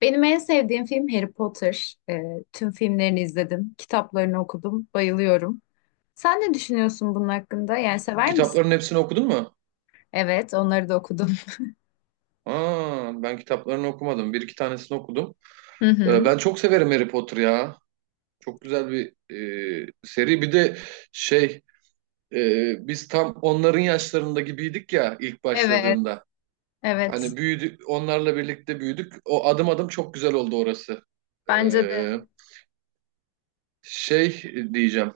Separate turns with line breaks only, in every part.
Benim en sevdiğim film Harry Potter. Tüm filmlerini izledim, kitaplarını okudum, bayılıyorum. Sen ne düşünüyorsun bunun hakkında? Yani sever
Kitapların
misin?
hepsini okudun mu?
Evet, onları da okudum.
Aa, ben kitaplarını okumadım. Bir iki tanesini okudum.
Hı hı.
Ben çok severim Harry Potter ya. Çok güzel bir seri. Bir de şey biz tam onların yaşlarında gibiydik ya ilk
Evet,
başladığında.
evet.
Hani büyüdük, onlarla birlikte büyüdük. O adım adım çok güzel oldu orası.
Bence de.
Ee, şey diyeceğim.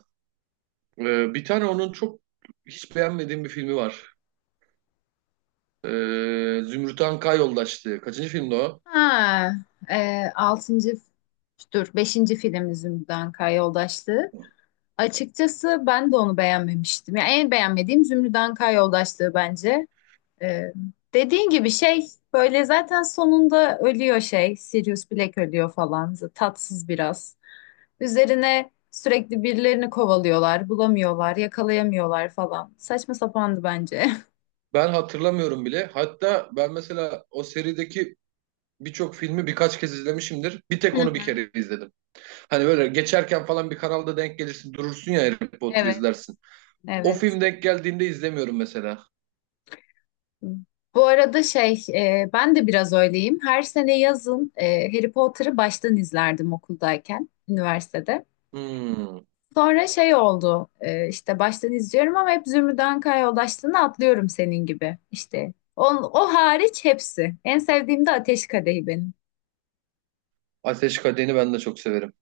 Bir tane onun çok hiç beğenmediğim bir filmi var. Zümrüt Anka Yoldaşlığı. Kaçıncı filmdi o?
Ha, altıncı, dur, beşinci film Zümrüt Anka Yoldaşlığı. Açıkçası ben de onu beğenmemiştim. Yani en beğenmediğim Zümrüt Anka Yoldaşlığı bence. Ee, dediğin gibi şey böyle zaten sonunda ölüyor şey. Sirius Black ölüyor falan. Tatsız biraz. Üzerine sürekli birilerini kovalıyorlar. Bulamıyorlar, yakalayamıyorlar falan. Saçma sapandı bence.
Ben hatırlamıyorum bile. Hatta ben mesela o serideki birçok filmi birkaç kez izlemişimdir. Bir
Hı
tek onu bir
hı.
kere izledim. Hani böyle geçerken falan bir kanalda denk gelirsin durursun ya Harry Potter
Evet.
izlersin. O
Evet.
film denk geldiğinde izlemiyorum mesela.
Bu arada şey, ben de biraz öyleyim. Her sene yazın Harry Potter'ı baştan izlerdim okuldayken, üniversitede.
Hmm.
Sonra şey oldu işte baştan izliyorum ama hep Zümrüt yoldaşlığını atlıyorum senin gibi işte. O hariç hepsi. En sevdiğim de Ateş Kadehi benim.
Ateş Kadehi'ni ben de çok severim.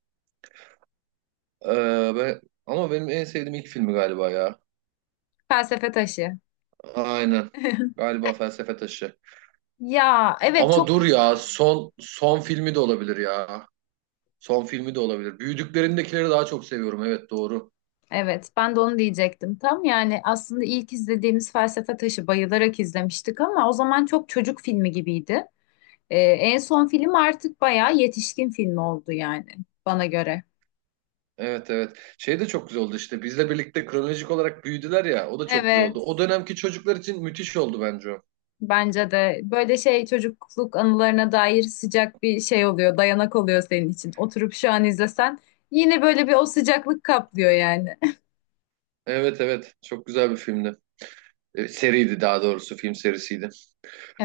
Ee, ve- ama benim en sevdiğim ilk filmi galiba ya.
Felsefe taşı.
Aynen. Galiba Felsefe Taşı.
Ya evet,
Ama
çok
dur ya
güzel.
son son filmi de olabilir ya. Son filmi de olabilir. Büyüdüklerindekileri daha çok seviyorum. Evet, doğru.
Evet, ben de onu diyecektim tam yani aslında ilk izlediğimiz Felsefe Taşı bayılarak izlemiştik ama o zaman çok çocuk filmi gibiydi. En son film artık bayağı yetişkin filmi oldu yani bana göre.
Evet, evet. Şey de çok güzel oldu işte. Bizle birlikte kronolojik olarak büyüdüler ya. O da çok güzel oldu.
Evet.
O dönemki çocuklar için müthiş oldu bence o.
Bence de böyle şey çocukluk anılarına dair sıcak bir şey oluyor, dayanak oluyor senin için. Oturup şu an izlesen yine böyle bir o sıcaklık kaplıyor yani.
Evet, evet. Çok güzel bir filmdi. Seriydi daha doğrusu. Film serisiydi.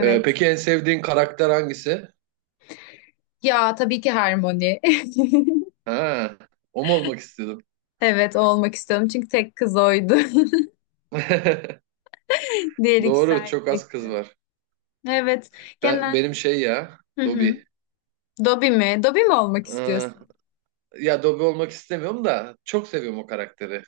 Peki en sevdiğin karakter hangisi?
Ya tabii ki Harmony.
Ha, o mu olmak istiyordum?
Evet, o olmak istiyorum çünkü tek kız oydu. Diğer ikisi
Doğru. Çok az
erkekti.
kız var.
Evet, genel.
Benim şey ya.
Hı
Dobby.
hı. Dobby mi? Dobby mi olmak
Ee,
istiyorsun?
ya Dobby olmak istemiyorum da çok seviyorum o karakteri.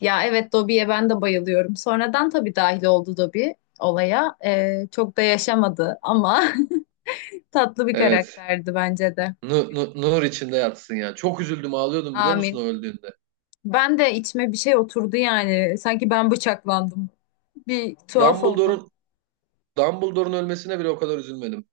Ya evet, Dobby'ye ben de bayılıyorum. Sonradan tabii dahil oldu Dobby olaya. Çok da yaşamadı ama Tatlı bir
Evet.
karakterdi bence de.
Nur içinde yatsın ya. Çok üzüldüm, ağlıyordum biliyor musun o
Amin.
öldüğünde.
Ben de içime bir şey oturdu yani. Sanki ben bıçaklandım. Bir tuhaf oldum.
Dumbledore'un Dumbledore'un ölmesine bile o kadar üzülmedim.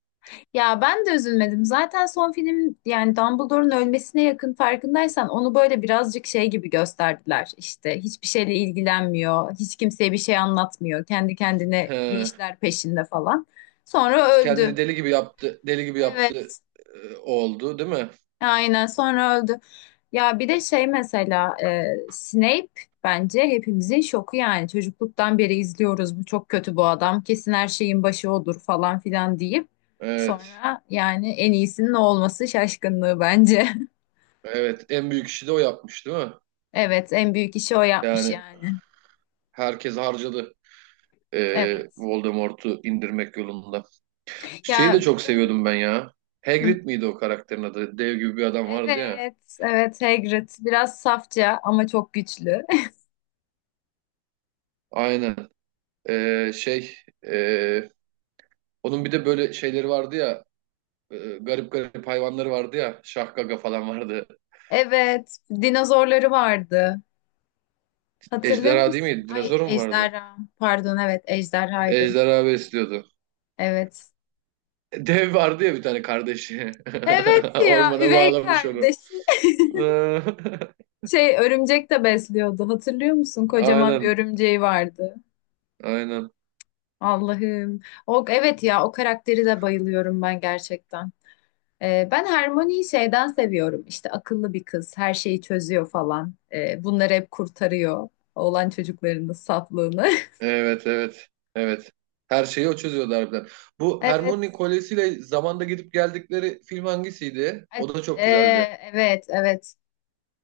Ya ben de üzülmedim. Zaten son film yani Dumbledore'un ölmesine yakın farkındaysan onu böyle birazcık şey gibi gösterdiler. İşte hiçbir şeyle ilgilenmiyor. Hiç kimseye bir şey anlatmıyor. Kendi kendine bir
He,
işler peşinde falan. Sonra öldü.
kendini deli gibi yaptı, deli gibi yaptı
Evet.
oldu, değil mi?
Aynen sonra öldü. Ya bir de şey mesela Snape bence hepimizin şoku yani çocukluktan beri izliyoruz, bu çok kötü, bu adam kesin her şeyin başı odur falan filan deyip
Evet,
sonra yani en iyisinin o olması şaşkınlığı bence.
evet. En büyük işi de o yapmış, değil mi?
Evet, en büyük işi o yapmış
Yani
yani.
herkes harcadı
Evet.
Voldemort'u indirmek yolunda. Şeyi de
Ya bir
çok
de
seviyordum ben ya.
Hı.
Hagrid miydi o karakterin adı? Dev gibi bir adam vardı ya.
Evet, evet, Hagrid biraz safça ama çok güçlü.
Aynen. Şey, e, onun bir de böyle şeyleri vardı ya. Garip garip hayvanları vardı ya. Şahgaga falan vardı.
Evet, dinozorları vardı. Hatırlıyor
Ejderha değil
musun?
miydi?
Ay
Dinozor mu vardı?
Ejderha. Pardon, evet Ejderha'ydı.
Ejderha besliyordu.
Evet.
Dev vardı ya bir tane kardeşi.
Evet ya,
Ormana
üvey
bağlamış onu.
kardeşi. Şey örümcek de besliyordu. Hatırlıyor musun? Kocaman bir
Aynen,
örümceği vardı.
aynen.
Allah'ım. O, evet ya, o karakteri de bayılıyorum ben gerçekten. Ben Hermione'yi şeyden seviyorum. İşte akıllı bir kız. Her şeyi çözüyor falan. Bunları hep kurtarıyor. Oğlan çocuklarının saflığını.
Evet, evet, evet. Her şeyi o çözüyordu harbiden. Bu
Evet.
Hermione kolyesiyle zamanda gidip geldikleri film hangisiydi?
E-
O da çok güzeldi.
evet, evet.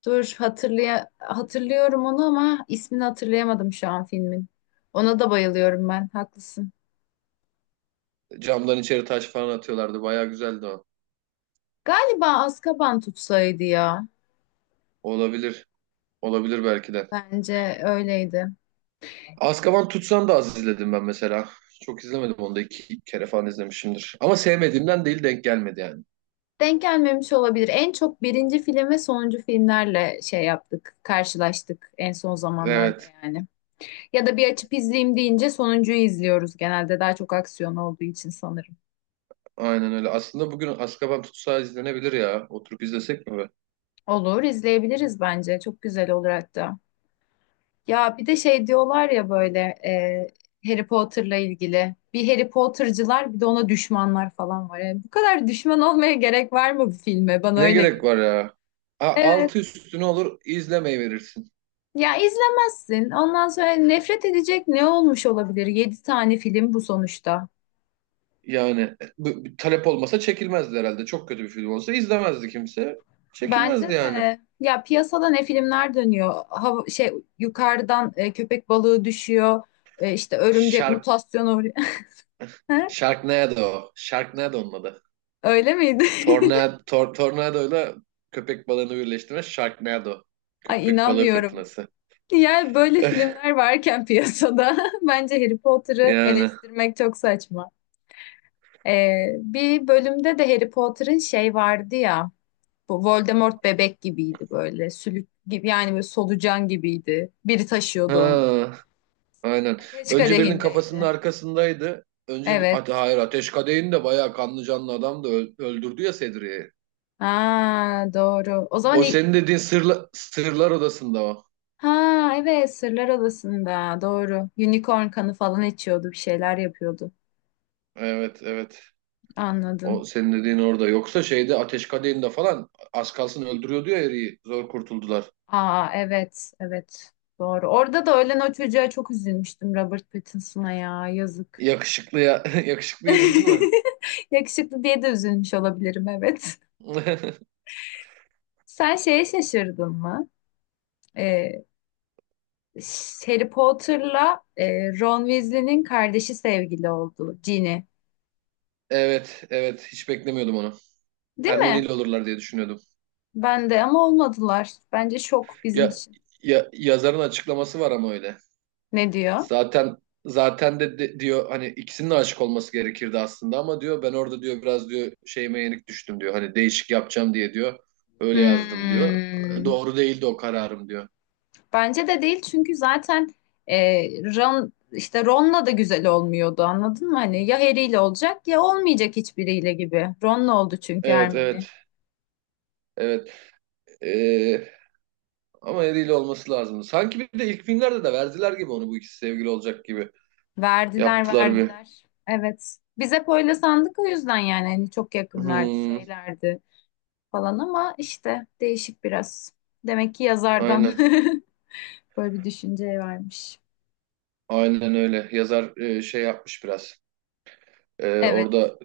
Dur, hatırlıyorum onu ama ismini hatırlayamadım şu an filmin. Ona da bayılıyorum ben. Haklısın.
Camdan içeri taş falan atıyorlardı. Baya güzeldi o.
Galiba Azkaban tutsaydı ya.
Olabilir. Olabilir belki de.
Bence öyleydi.
Azkaban Tutsan da az izledim ben mesela. Çok izlemedim onu da, iki kere falan izlemişimdir. Ama sevmediğimden değil, denk gelmedi yani.
Denk gelmemiş olabilir. En çok birinci film ve sonuncu filmlerle şey yaptık, karşılaştık en son zamanlarda
Evet.
yani. Ya da bir açıp izleyeyim deyince sonuncuyu izliyoruz genelde. Daha çok aksiyon olduğu için sanırım.
Aynen öyle. Aslında bugün Azkaban Tutsağı izlenebilir ya. Oturup izlesek mi be?
Olur, izleyebiliriz bence. Çok güzel olur hatta. Ya bir de şey diyorlar ya böyle Harry Potter'la ilgili. Bir Harry Potter'cılar bir de ona düşmanlar falan var. Yani bu kadar düşman olmaya gerek var mı bu filme? Bana
Ne
öyle
gerek
geliyor.
var ya? A,
Evet.
altı üstüne olur izlemeyi verirsin.
Ya izlemezsin. Ondan sonra nefret edecek ne olmuş olabilir? Yedi tane film bu sonuçta.
Yani bu talep olmasa çekilmezdi herhalde. Çok kötü bir film olsa izlemezdi kimse.
Bence
Çekilmezdi yani.
de ya, piyasada ne filmler dönüyor? Hava, şey, yukarıdan köpek balığı düşüyor. E, işte örümcek
Shark,
mutasyonu uğruyor.
Sharknado. Sharknado onun adı.
Öyle miydi?
Tornado, tornadoyla köpek balığını birleştirme Sharknado.
Ay
Köpek balığı
inanmıyorum.
fırtınası.
Yani böyle filmler varken piyasada bence Harry Potter'ı
Yani.
eleştirmek çok saçma. Bir bölümde de Harry Potter'ın şey vardı ya, bu Voldemort bebek gibiydi böyle, sülük gibi, yani böyle solucan gibiydi. Biri taşıyordu onu.
Ha. Aynen.
Ateş
Önce birinin kafasının
kadehindeydi.
arkasındaydı. Önce
Evet.
hayır Ateş Kadehin de bayağı kanlı canlı adam da öldürdü ya Sedriye'yi.
Ha doğru. O zaman
O senin dediğin sırlar odasında o.
ha evet, Sırlar Adası'nda doğru. Unicorn kanı falan içiyordu, bir şeyler yapıyordu.
Evet, evet.
Anladım.
O senin dediğin orada. Yoksa şeyde Ateş Kadehin'de falan az kalsın öldürüyordu ya eriyi. Zor kurtuldular.
Aa evet, evet doğru. Orada da ölen o çocuğa çok üzülmüştüm, Robert Pattinson'a ya, yazık.
Yakışıklıya yakışıklı üzüldün mü?
Yakışıklı diye de üzülmüş olabilirim, evet. Sen şeye şaşırdın mı? Ee, Harry Potter'la Ron Weasley'nin kardeşi sevgili oldu, Ginny.
Evet, evet, hiç beklemiyordum onu.
Değil
Hermione
mi?
ile olurlar diye düşünüyordum.
Ben de, ama olmadılar. Bence şok bizim
Ya,
için.
ya yazarın açıklaması var ama öyle.
Ne diyor?
Zaten zaten diyor hani ikisinin de aşık olması gerekirdi aslında ama diyor, ben orada diyor biraz diyor şeyime yenik düştüm diyor. Hani değişik yapacağım diye diyor. Öyle yazdım diyor.
Hmm.
Doğru değildi o kararım diyor.
Bence de değil çünkü zaten e, Ron, işte Ron'la da güzel olmuyordu, anladın mı? Hani ya Harry'yle olacak ya olmayacak, hiçbiriyle gibi. Ron'la oldu çünkü
Evet,
Hermione.
evet, evet. Ee, ama eriyle olması lazım. Sanki bir de ilk filmlerde de verdiler gibi onu, bu ikisi sevgili olacak gibi
Verdiler,
yaptılar bir.
verdiler. Evet. Biz hep öyle sandık o yüzden yani, hani çok yakınlardı,
Hmm,
şeylerdi falan ama işte değişik biraz. Demek ki yazardan
aynen,
böyle bir düşünceye varmış.
aynen öyle. Yazar şey yapmış biraz.
Evet.
Orada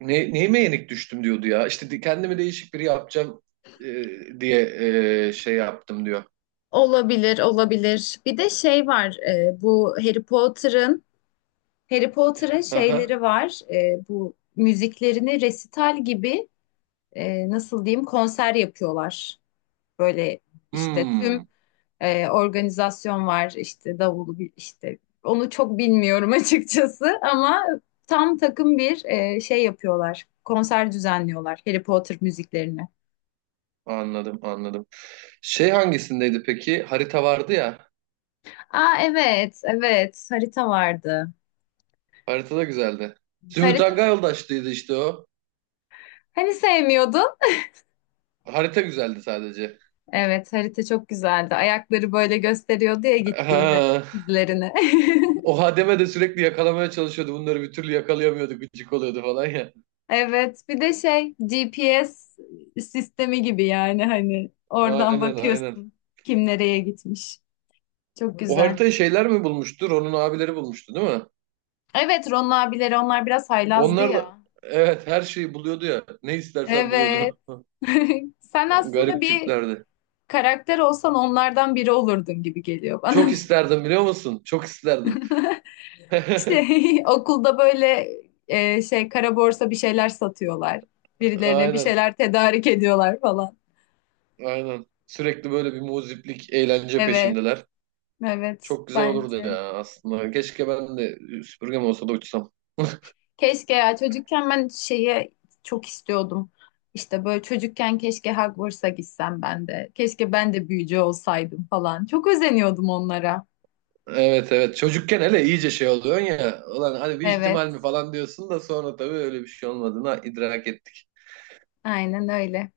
neyime yenik düştüm diyordu ya. İşte kendimi değişik biri yapacağım e, diye şey yaptım diyor.
Olabilir, olabilir. Bir de şey var, bu Harry Potter'ın
Hı hı.
şeyleri var. Bu müziklerini resital gibi, nasıl diyeyim, konser yapıyorlar. Böyle işte
Hmm,
tüm organizasyon var işte, davulu işte onu çok bilmiyorum açıkçası, ama tam takım bir şey yapıyorlar. Konser düzenliyorlar Harry Potter müziklerini.
anladım, anladım. Şey hangisindeydi peki? Harita vardı ya.
Aa evet, evet harita vardı.
Harita da güzeldi. Zümrüt
Harita,
Anka Yoldaş'tıydı işte o.
hani sevmiyordun?
Harita güzeldi sadece.
Evet, harita çok güzeldi. Ayakları böyle gösteriyordu ya gittiğini,
Ha,
izlerini.
o Hademe de sürekli yakalamaya çalışıyordu. Bunları bir türlü yakalayamıyordu. Gıcık oluyordu falan ya.
Evet, bir de şey, GPS sistemi gibi yani, hani oradan
Aynen, aynen.
bakıyorsun kim nereye gitmiş. Çok
O
güzel.
haritayı şeyler mi bulmuştu? Ron'un abileri bulmuştu, değil mi?
Evet, Ron abileri onlar biraz haylazdı
Onlar da,
ya.
evet, her şeyi buluyordu ya. Ne istersen
Evet.
buluyordu.
Sen aslında
Garip
bir
tiplerdi.
karakter olsan onlardan biri olurdun gibi geliyor bana.
Çok isterdim biliyor musun? Çok isterdim.
İşte okulda böyle şey kara borsa bir şeyler satıyorlar. Birilerine bir
Aynen.
şeyler tedarik ediyorlar falan.
Aynen. Sürekli böyle bir muziplik, eğlence
Evet,
peşindeler.
evet
Çok güzel olurdu
bence.
ya aslında. Keşke ben de süpürgem olsa da uçsam.
Keşke ya, çocukken ben şeye çok istiyordum. İşte böyle çocukken keşke Hogwarts'a gitsem ben de. Keşke ben de büyücü olsaydım falan. Çok özeniyordum onlara.
Evet, evet. Çocukken hele iyice şey oluyorsun ya. Ulan hani bir
Evet,
ihtimal mi falan diyorsun da sonra tabii öyle bir şey olmadığını idrak ettik.
aynen öyle.